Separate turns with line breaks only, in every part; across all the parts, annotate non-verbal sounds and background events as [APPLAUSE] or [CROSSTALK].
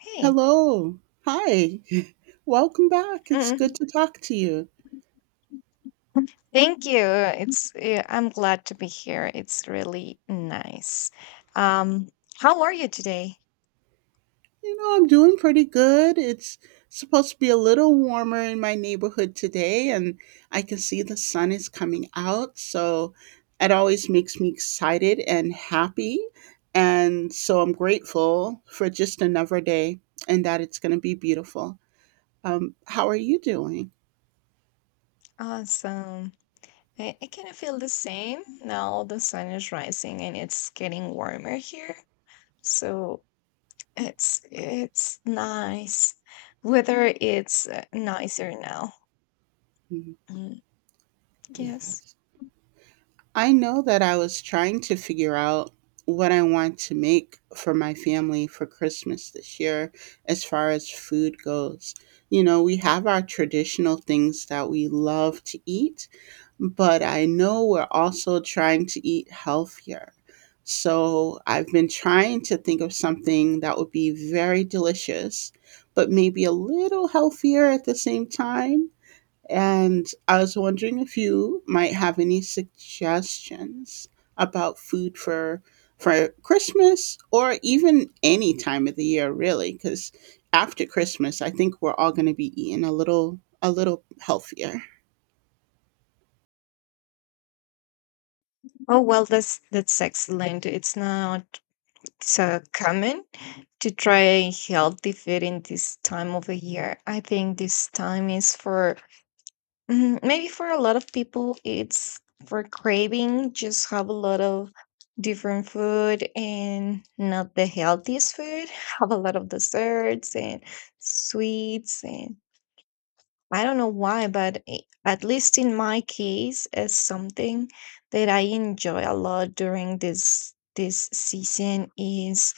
Hey,
Hello. Hi. [LAUGHS] Welcome back. It's good
mm,
to talk to you.
thank you. It's I'm glad to be here. It's really nice. Um, how are you today?
You know, I'm doing pretty good. It's supposed to be a little warmer in my neighborhood today, and I can see the sun is coming out. So it always makes me excited and happy. And so I'm grateful for just another day and that it's going to be beautiful. How are you doing?
Awesome. I kind of feel the same now. The sun is rising and it's getting warmer here, so it's nice. Weather it's nicer now.
Mhm.
Mm, yes.
Yes. I know that I was trying to figure out what I want to make for my family for Christmas this year as far as food goes. You know, we have our traditional things that we love to eat, but I know we're also trying to eat healthier. So I've been trying to think of something that would be very delicious, but maybe a little healthier at the same time. And I was wondering if you might have any suggestions about food for Christmas or even any time of the year, really, cuz after Christmas I think we're all going to be eating a little healthier.
Oh well, that's excellent. It's not it's common to try healthy food in this time of the year. I think this time is for maybe for a lot of people, it's for craving, just have a lot of different food and not the healthiest food, [LAUGHS] have a lot of desserts and sweets. And I don't know why, but at least in my case, it's something that I enjoy a lot during this. This season is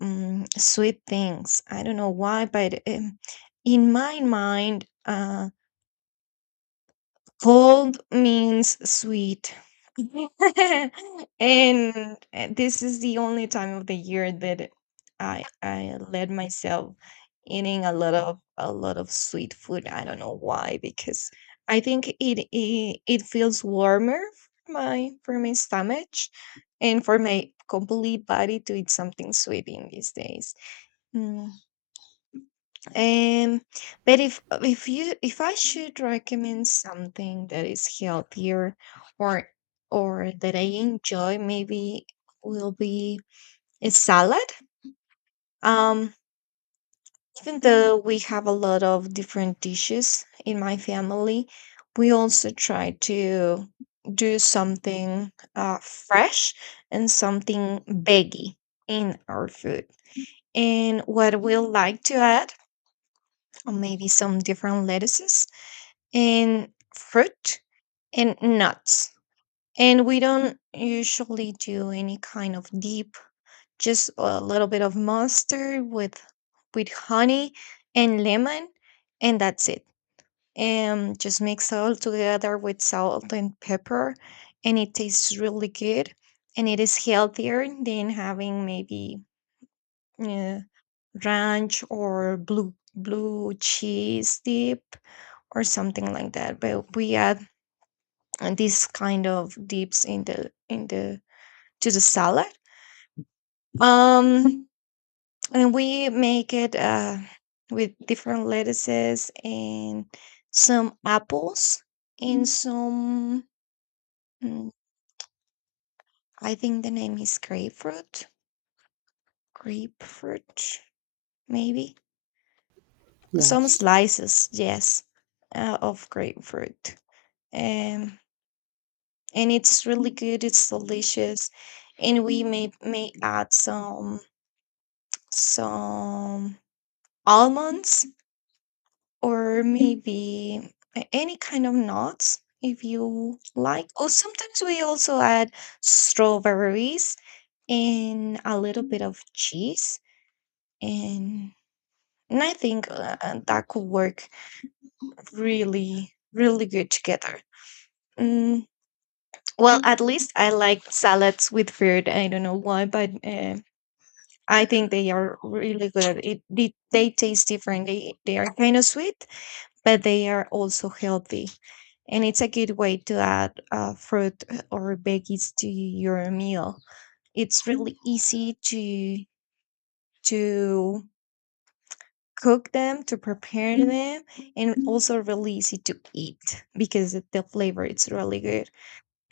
Mm, sweet things. I don't know why, but in my mind, cold means sweet. [LAUGHS] and this is the only time of the year that I let myself eating a lot of sweet food. I don't know why, because I think it feels warmer for my stomach and for my complete body to eat something sweet in these days. Mm. Um, but if you if I should recommend something that is healthier or or that I enjoy, maybe will be a salad. Um, even though we have a lot of different dishes in my family, we also try to do something fresh and something veggie in our food. And what we'll like to add, or maybe some different lettuces and fruit and nuts. And we don't usually do any kind of deep, just a little bit of mustard with honey and lemon, and that's it. And just mix all together with salt and pepper, and it tastes really good. And it is healthier than having maybe uh, ranch or blue cheese dip or something like that. But we add and this kind of dips in the to the salad um and we make it with different lettuces and some apples and some mm, I think the name is grapefruit maybe some
Yes.
slices, yes, of grapefruit. Um and it's really good, it's delicious, and we may add some almonds or maybe any kind of nuts if you like. Or sometimes we also add strawberries and a little bit of cheese. And, and I think that could work really, really good together. Mm, well, at least I like salads with fruit. I don't know why, but I think they are really good. It, they taste different. They are kind of sweet, but they are also healthy. And it's a good way to add fruit or veggies to your meal. It's really easy to cook them, to prepare them, and also really easy to eat because the flavor is really good.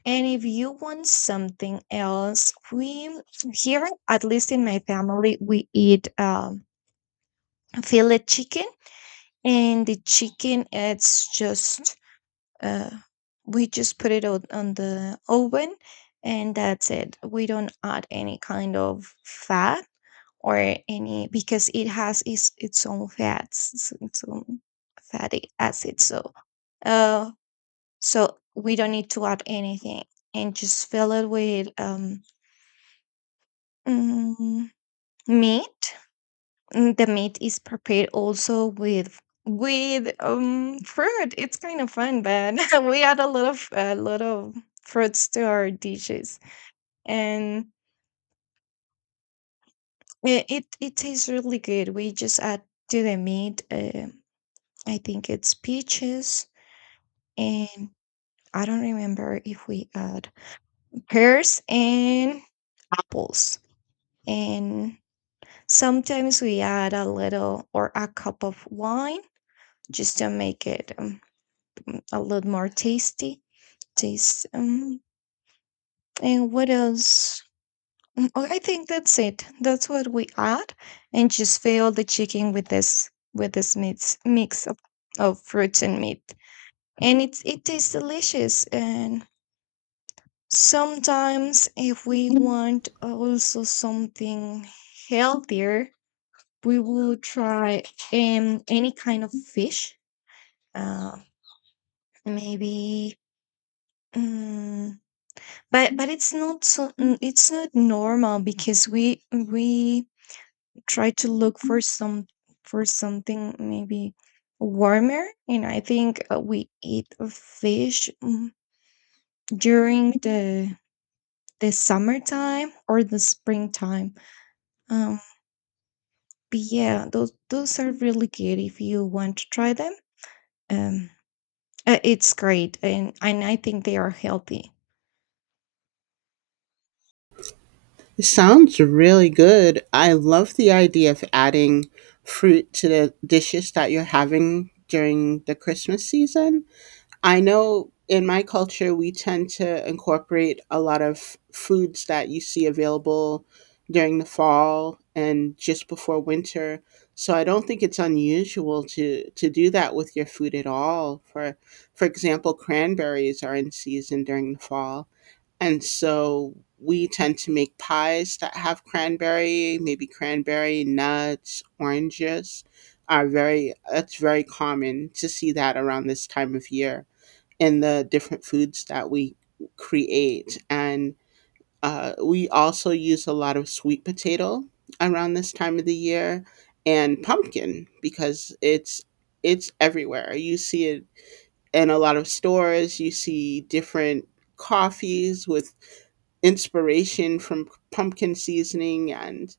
And if you want something else, we here at least in my family we eat fillet chicken, and the chicken it's just uh, we just put it on the oven, and that's it, we don't add any kind of fat or any because it has its own fats its own fatty acid, so uh so we don't need to add anything, and just fill it with mm, meat. The meat is prepared also with fruit. It's kind of fun, but [LAUGHS] we add a lot of fruits to our dishes, and it tastes really good. We just add to the meat. I think it's peaches, and I don't remember if we add pears and apples, and sometimes we add a little or a cup of wine just to make it. A lot more tasty taste. And what else? Oh, I think that's it. That's what we add, and just fill the chicken with this mix of fruits and meat, and it tastes delicious. And sometimes, if we want also something healthier, we will try any kind of fish. Uh, maybe. Mm, but it's not so it's not normal because we try to look for some for something maybe warmer, and I think we eat fish during the summertime or the springtime. Um, but yeah, those are really good if you want to try them. Um, it's great, and I think they are healthy.
It sounds really good. I love the idea of adding fruit to the dishes that you're having during the Christmas season. I know in my culture, we tend to incorporate a lot of foods that you see available during the fall and just before winter. So I don't think it's unusual to do that with your food at all. For example, cranberries are in season during the fall. And so we tend to make pies that have cranberry, maybe cranberry nuts. Oranges are very, it's very common to see that around this time of year in the different foods that we create. And we also use a lot of sweet potato around this time of the year, and pumpkin, because it's everywhere. You see it in a lot of stores. You see different coffees with inspiration from pumpkin seasoning, and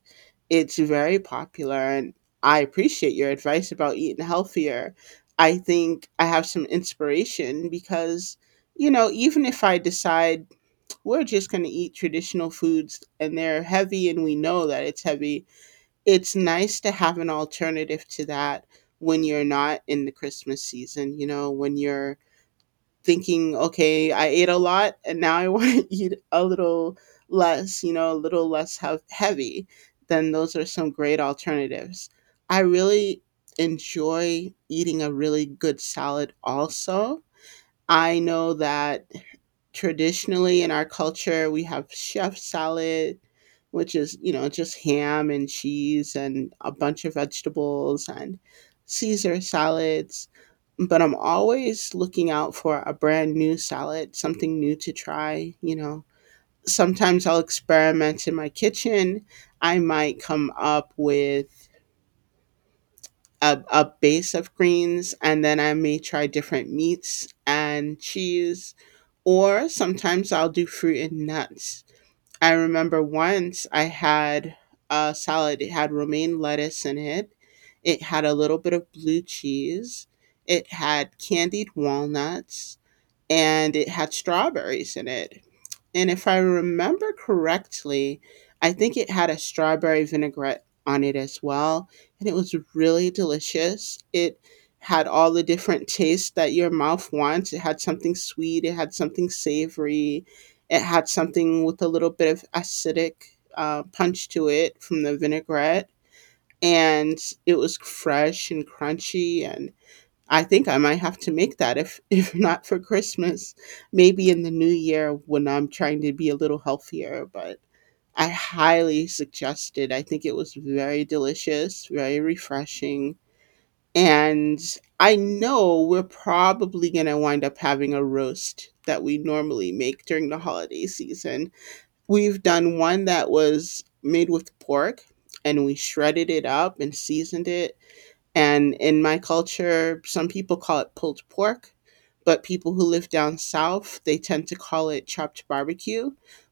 it's very popular. And I appreciate your advice about eating healthier. I think I have some inspiration, because, you know, even if I decide we're just going to eat traditional foods and they're heavy and we know that it's heavy, it's nice to have an alternative to that when you're not in the Christmas season, you know, when you're thinking, okay, I ate a lot and now I [LAUGHS] want to eat a little less, you know, a little less heavy, then those are some great alternatives. I really enjoy eating a really good salad also. I know that traditionally in our culture we have chef salad, which is, you know, just ham and cheese and a bunch of vegetables, and caesar salads, but I'm always looking out for a brand new salad, something new to try, you know. Sometimes I'll experiment in my kitchen. I might come up with a base of greens, and then I may try different meats and cheese, or sometimes I'll do fruit and nuts. I remember once I had a salad. It had romaine lettuce in it, it had a little bit of blue cheese, it had candied walnuts, and it had strawberries in it. And if I remember correctly, I think it had a strawberry vinaigrette on it as well, and it was really delicious. It had all the different tastes that your mouth wants. It had something sweet, it had something savory, it had something with a little bit of acidic punch to it from the vinaigrette. And it was fresh and crunchy, and I think I might have to make that, if [LAUGHS] if not for Christmas, maybe in the new year when I'm trying to be a little healthier, but I highly suggest it. I think it was very delicious, very refreshing. And I know we're probably going to wind up having a roast that we normally make during the holiday season. We've done one that was made with pork, and we shredded it up and seasoned it, and in my culture, some people call it pulled pork, but people who live down south, they tend to call it chopped barbecue.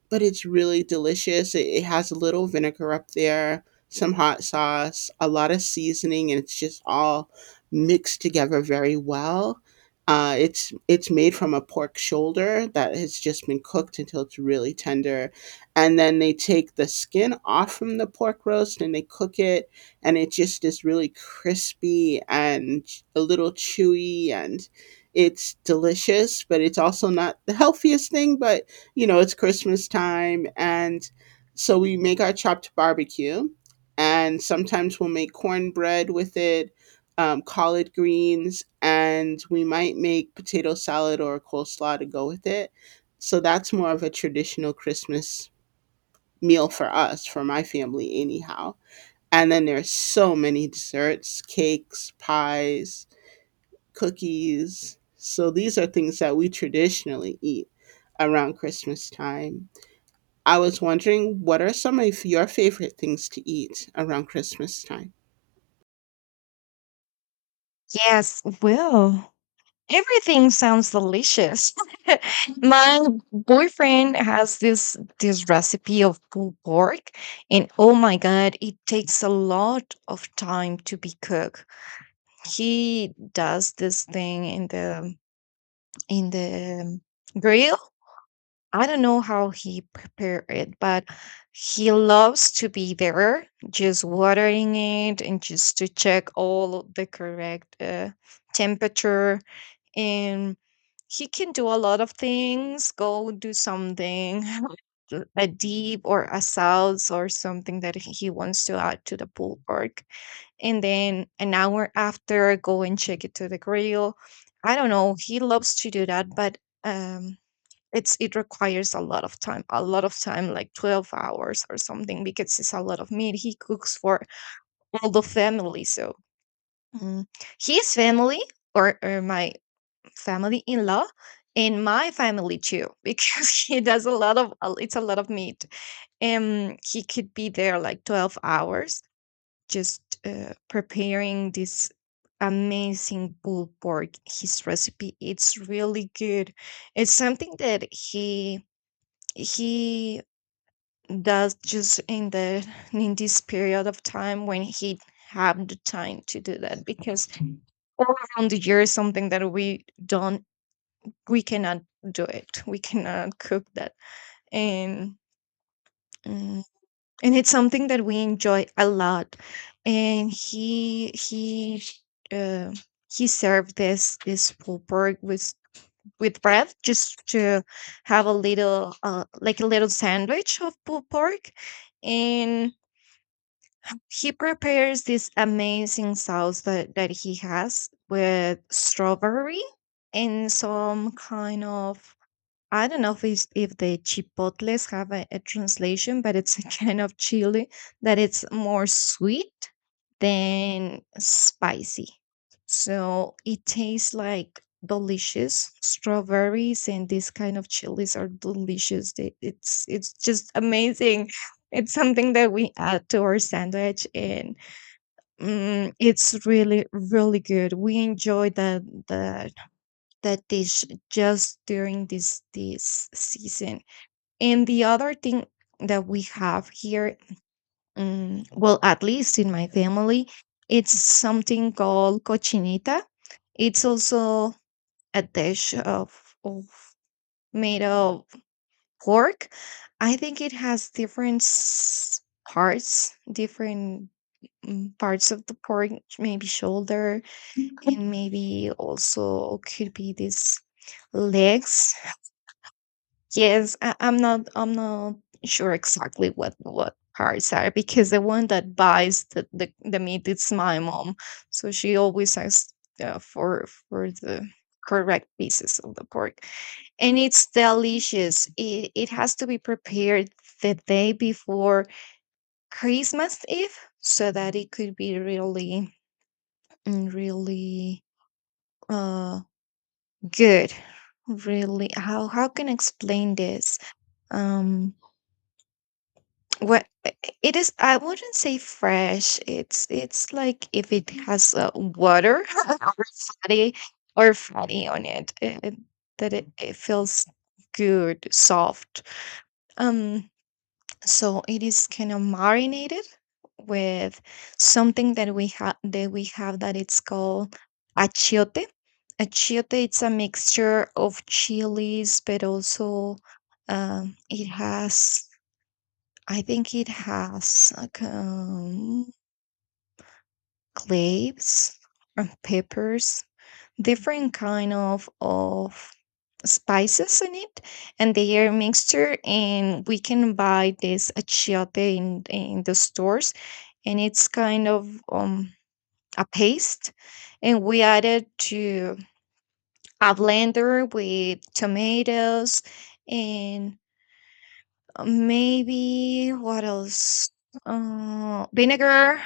But it's really delicious. It has a little vinegar up there, some hot sauce, a lot of seasoning, and it's just all mixed together very well. It's made from a pork shoulder that has just been cooked until it's really tender, and then they take the skin off from the pork roast and they cook it, and it just is really crispy and a little chewy, and it's delicious, but it's also not the healthiest thing. But you know, it's Christmas time, and so we make our chopped barbecue, and sometimes we'll make cornbread with it, collard greens, and we might make potato salad or coleslaw to go with it. So that's more of a traditional Christmas meal for us, for my family anyhow. And then there's so many desserts, cakes, pies, cookies. So these are things that we traditionally eat around Christmas time. I was wondering, what are some of your favorite things to eat around Christmas time?
Yes, well. Everything sounds delicious. [LAUGHS] My boyfriend has this recipe of pulled pork, and oh my god, it takes a lot of time to be cooked. He does this thing in the grill. I don't know how he prepared it, but he loves to be there, just watering it and just to check all the correct temperature. And he can do a lot of things, go do something, [LAUGHS] a deep or a salsa or something that he wants to add to the pulled pork. And then an hour after, go and check it to the grill. I don't know. He loves to do that, but. Um, it's it requires a lot of time like 12 hours or something, because it's a lot of meat, he cooks for all the family, so mm, his family or my family in law and my family too, because [LAUGHS] he does a lot of it's a lot of meat, and he could be there like 12 hours just preparing this amazing pulled pork, his recipe, it's really good. It's something that he does just in the in this period of time when he have the time to do that because all around the year is something that we don't we cannot do it we cannot cook that and mm, and it's something that we enjoy a lot and uh, he served this pulled pork with bread just to have a little like a little sandwich of pulled pork. And he prepares this amazing sauce that, that he has with strawberry and some kind of I don't know if it's, if the chipotles have a translation, but it's [LAUGHS] a kind of chili that it's more sweet than spicy. So it tastes like delicious. Strawberries and this kind of chilies are delicious. They, it's just amazing. It's something that we add to our sandwich, and it's really really good. We enjoy the that dish just during this season. And the other thing that we have here, well, at least in my family, it's something called cochinita. It's also a dish of made of pork. I think it has different parts, different parts of the pork, maybe shoulder, and maybe also could be these legs. Yes, I'm not. I'm not sure exactly what parts are, because the one that buys the meat is my mom, so she always asks for the correct pieces of the pork, and it's delicious. It has to be prepared the day before Christmas Eve so that it could be really really uh good. Really, how can I explain this? Um, what it is, I wouldn't say fresh. It's like if it has water [LAUGHS] or fatty or fatty on it, that it feels good, soft. Um, so it is kind of marinated with something that we have that it's called achiote. Achiote, it's a mixture of chilies, but also it has I think it has like cloves and peppers, different kind of spices in it, and they are mixture. And we can buy this achiote in the stores, and it's kind of a paste, and we add it to a blender with tomatoes and maybe what else? Vinegar.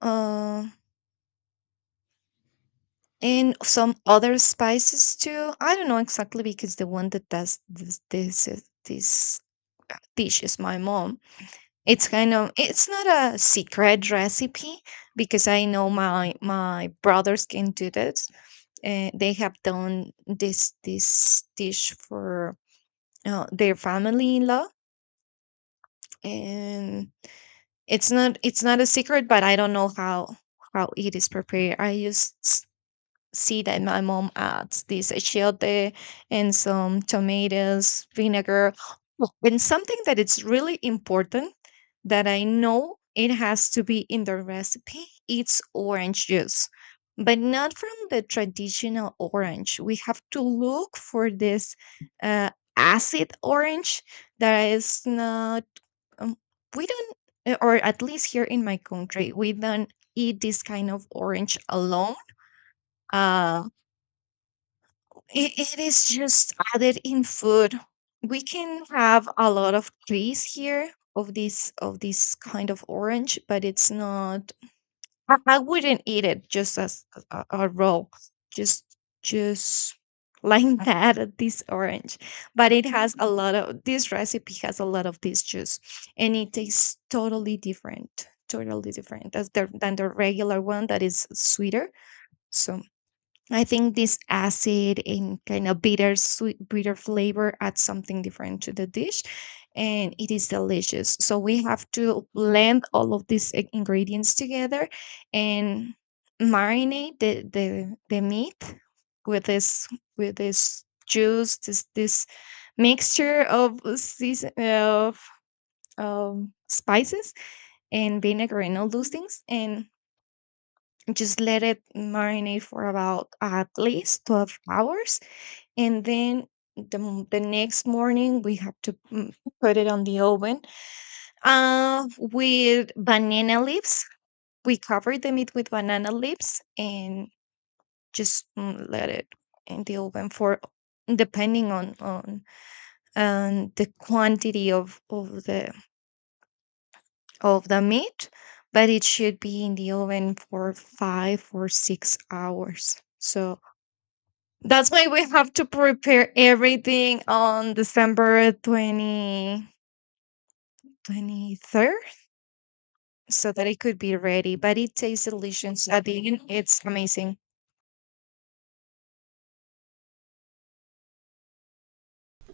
Uh, and some other spices too. I don't know exactly because the one that does this dish is my mom. It's kind of it's not a secret recipe because I know my brothers can do this. They have done this dish for their family in law, and it's not a secret. But I don't know how it is prepared. I use see that my mom adds this achiote and some tomatoes, vinegar. Oh, and something that it's really important that I know it has to be in the recipe. It's orange juice, but not from the traditional orange. We have to look for this uh, acid orange that is not. Um, we don't, or at least here in my country, we don't eat this kind of orange alone. Uh, it, it is just added in food. We can have a lot of trees here of this kind of orange, but it's not. I wouldn't eat it just as a raw, just just, [LAUGHS] like that. This orange, but it has a lot of this recipe has a lot of this juice, and it tastes totally different, than the regular one that is sweeter. So I think this acid and kind of bitter sweet bitter flavor adds something different to the dish, and it is delicious. So we have to blend all of these ingredients together and marinate the meat with this, with this juice, this mixture of season of spices and vinegar and all those things, and just let it marinate for about at least 12 hours. And then the next morning we have to put it on the oven with banana leaves. We cover the meat with banana leaves and just let it in the oven for, depending on the quantity of the of the meat, but it should be in the oven for 5 or 6 hours. So that's why we have to prepare everything on December 20 23rd, so that it could be ready, but it tastes delicious. At the end, it's amazing.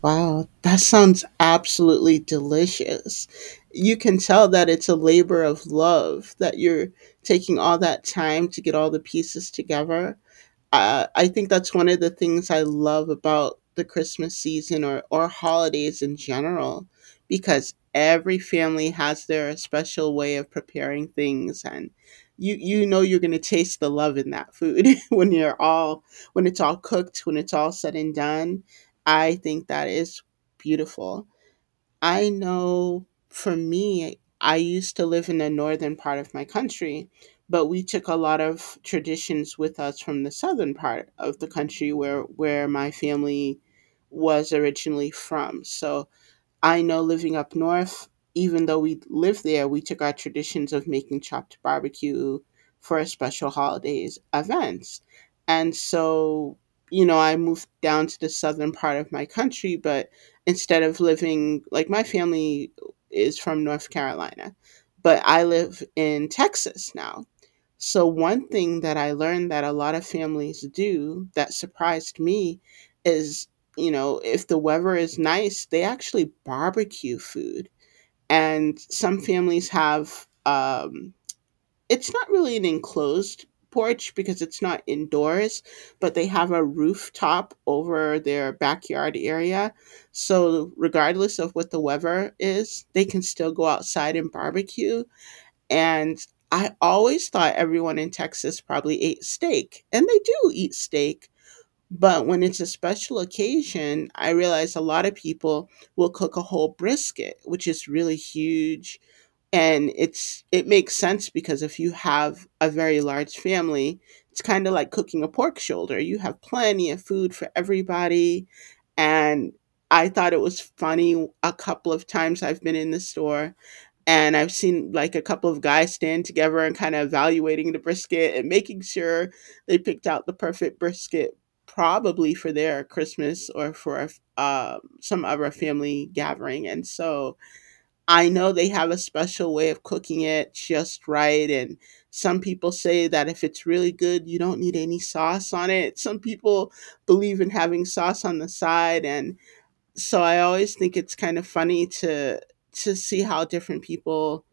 Wow, that sounds absolutely delicious. You can tell that it's a labor of love, that you're taking all that time to get all the pieces together. I think that's one of the things I love about the Christmas season, or holidays in general, because every family has their special way of preparing things, and you know, you're gonna taste the love in that food [LAUGHS] when you're all, when it's all cooked, when it's all said and done. I think that is beautiful. I know for me, I used to live in the northern part of my country, but we took a lot of traditions with us from the southern part of the country, where my family was originally from. So I know, living up north, even though we lived there, we took our traditions of making chopped barbecue for special holidays events. And so, you know, I moved down to the southern part of my country, but instead of living, like, my family is from North Carolina, but I live in Texas now. So, one thing that I learned that a lot of families do, that surprised me, is, you know, if the weather is nice, they actually barbecue food. And some families have, it's not really an enclosed porch because it's not indoors, but they have a rooftop over their backyard area. So, regardless of what the weather is, they can still go outside and barbecue. And I always thought everyone in Texas probably ate steak, and they do eat steak. But when it's a special occasion, I realize a lot of people will cook a whole brisket, which is really huge. And it's, it makes sense, because if you have a very large family, it's kind of like cooking a pork shoulder. You have plenty of food for everybody. And I thought it was funny, a couple of times I've been in the store and I've seen like a couple of guys stand together and kind of evaluating the brisket and making sure they picked out the perfect brisket, probably for their Christmas, or for some other family gathering. And so I know they have a special way of cooking it just right. And some people say that if it's really good, you don't need any sauce on it. Some people believe in having sauce on the side. And so I always think it's kind of funny to see how different people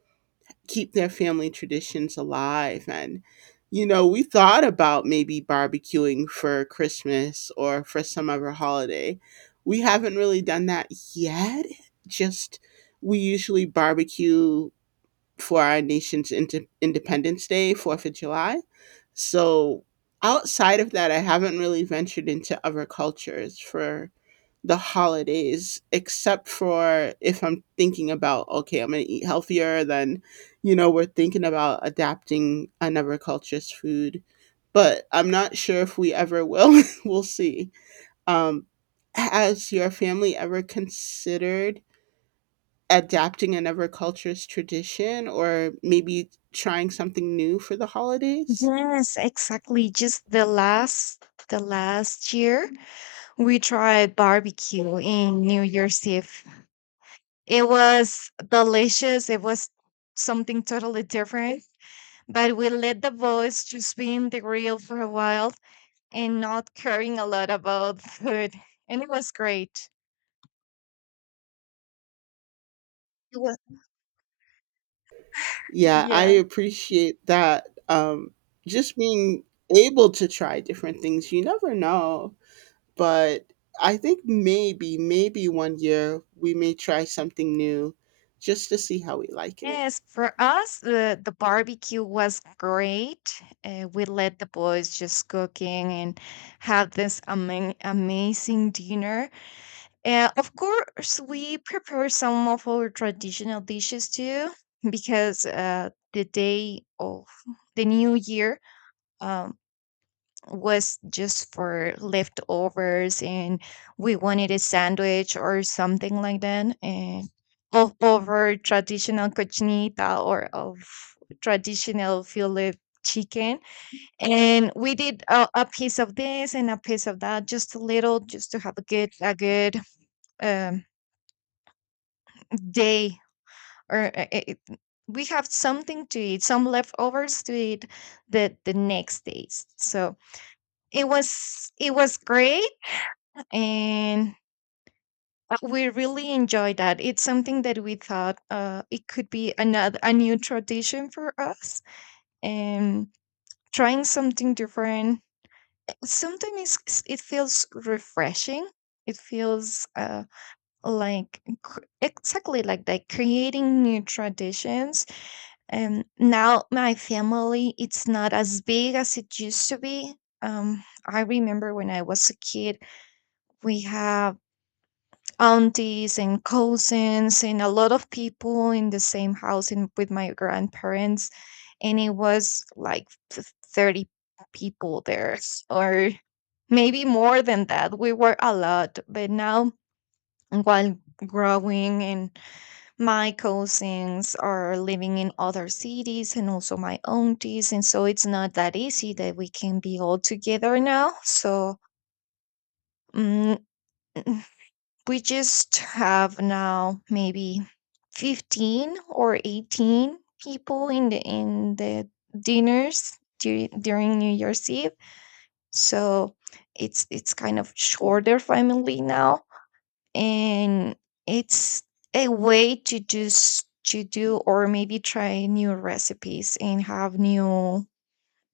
keep their family traditions alive. And you know, we thought about maybe barbecuing for Christmas or for some other holiday. We haven't really done that yet. Just, we usually barbecue for our nation's independence day, 4th of July. So outside of that, I haven't really ventured into other cultures for the holidays, except for, if I'm thinking about, okay, I'm going to eat healthier, then, you know, we're thinking about adapting another culture's food. But I'm not sure if we ever will. [LAUGHS] We'll see. Um has your family ever considered adapting another culture's tradition, or maybe trying something new for the holidays?
Yes, exactly. Just the last year we tried barbecue in New Year's Eve. It was delicious. It was something totally different. But we let the boys just be in the grill for a while and not caring a lot about food. And it was great. It was, [LAUGHS]
Yeah, I
yeah.
appreciate that, um, just being able to try different things. You never know. But I think maybe, maybe one year we may try something new, just to see how we like it.
Yes, for us, the barbecue was great. We let the boys just cooking and had this amazing dinner. Of course, we prepare some of our traditional dishes too, because the day of the new year, um, was just for leftovers, and we wanted a sandwich or something like that, and over traditional cochinita or of traditional fillet chicken. And we did a piece of this and a piece of that, just a little, just to have a good um, day, or it, we have something to eat, some leftovers to eat the next days. So it was great, and we really enjoy that. It's something that we thought it could be another a new tradition for us, and trying something different. Sometimes it feels refreshing. It feels like exactly like that, creating new traditions. And now my family, it's not as big as it used to be. I remember when I was a kid, we have aunties and cousins and a lot of people in the same house in, with my grandparents, and it was like 30 people there, or maybe more than that. We were a lot, but now, while growing, and my cousins are living in other cities and also my aunties, and so it's not that easy that we can be all together now. So mm, we just have now maybe 15 or 18 people in the dinners during New Year's Eve. So it's kind of shorter family now, and it's a way to just to do or maybe try new recipes and have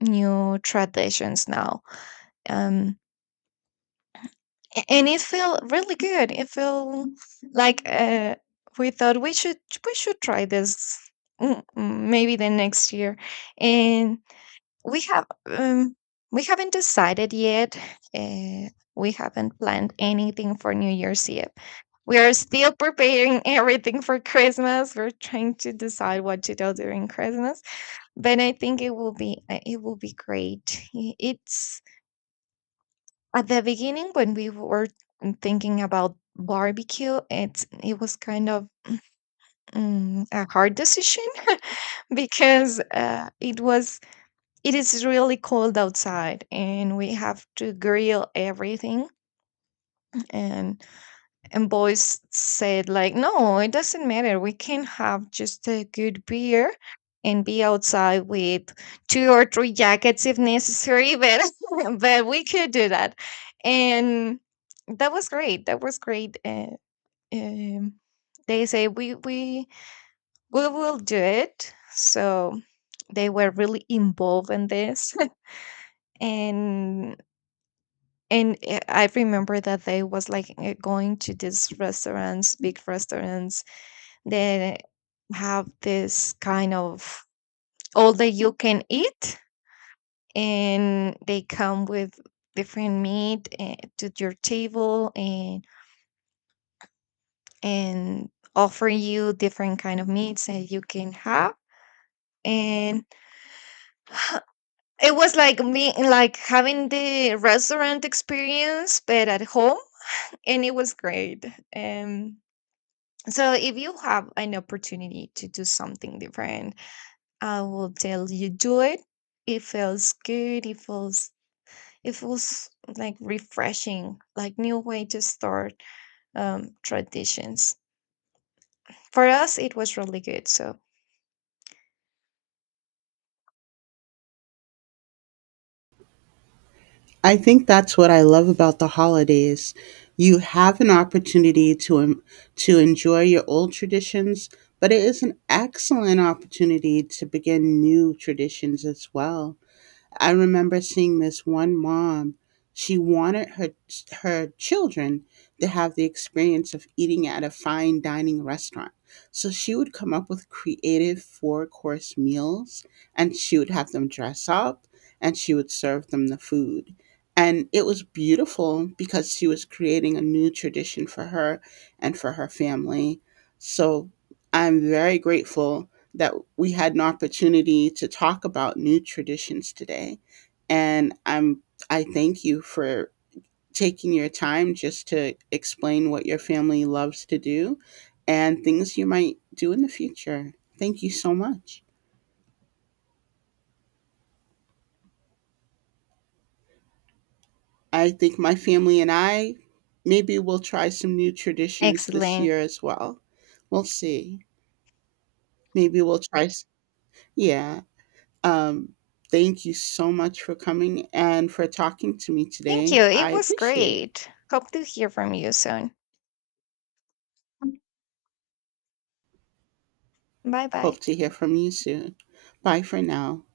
new traditions now. um and it felt really good. It felt like we thought we should try this. Maybe the next year, and we have we haven't decided yet. Uh, we haven't planned anything for New Year's yet. We are still preparing [LAUGHS] everything for Christmas. We're trying to decide what to do during Christmas, but I think it will be great. It's, at the beginning, when we were thinking about barbecue, it was kind of a hard decision [LAUGHS] because it was, it is really cold outside, and we have to grill everything. and And boys said, like, no, it doesn't matter. We can have just a good beer and be outside with two or three jackets if necessary, but [LAUGHS] but we could do that. And that was great. That was great. Um, they say we will do it. So they were really involved in this, [LAUGHS] and and I remember that they was like going to these restaurants, big restaurants. They have this kind of all that you can eat, and they come with different meat, to your table, and offer you different kind of meats that you can have. And [SIGHS] it was like me like having the restaurant experience but at home, and it was great. um so if you have an opportunity to do something different, I will tell you, do it. It feels good. It feels like refreshing, like new way to start traditions. For us, it was really good. So
I think that's what I love about the holidays. You have an opportunity to to enjoy your old traditions, but it is an excellent opportunity to begin new traditions as well. I remember seeing this one mom. She wanted her her children to have the experience of eating at a fine dining restaurant. So she would come up with creative four course meals, and she would have them dress up, and she would serve them the food. And it was beautiful because she was creating a new tradition for her and for her family. So I'm very grateful that we had an opportunity to talk about new traditions today. And I thank you for taking your time just to explain what your family loves to do and things you might do in the future. Thank you so much. I think my family and I, maybe we'll try some new traditions this
excellent.
year as well. We'll see. Maybe we'll try s- yeah. Um Thank you so much for coming and for talking to me
Thank you.
today. I
It was
appreciate it.
great. Hope to hear from you soon. Bye bye.
Hope to hear from you soon. Bye for now.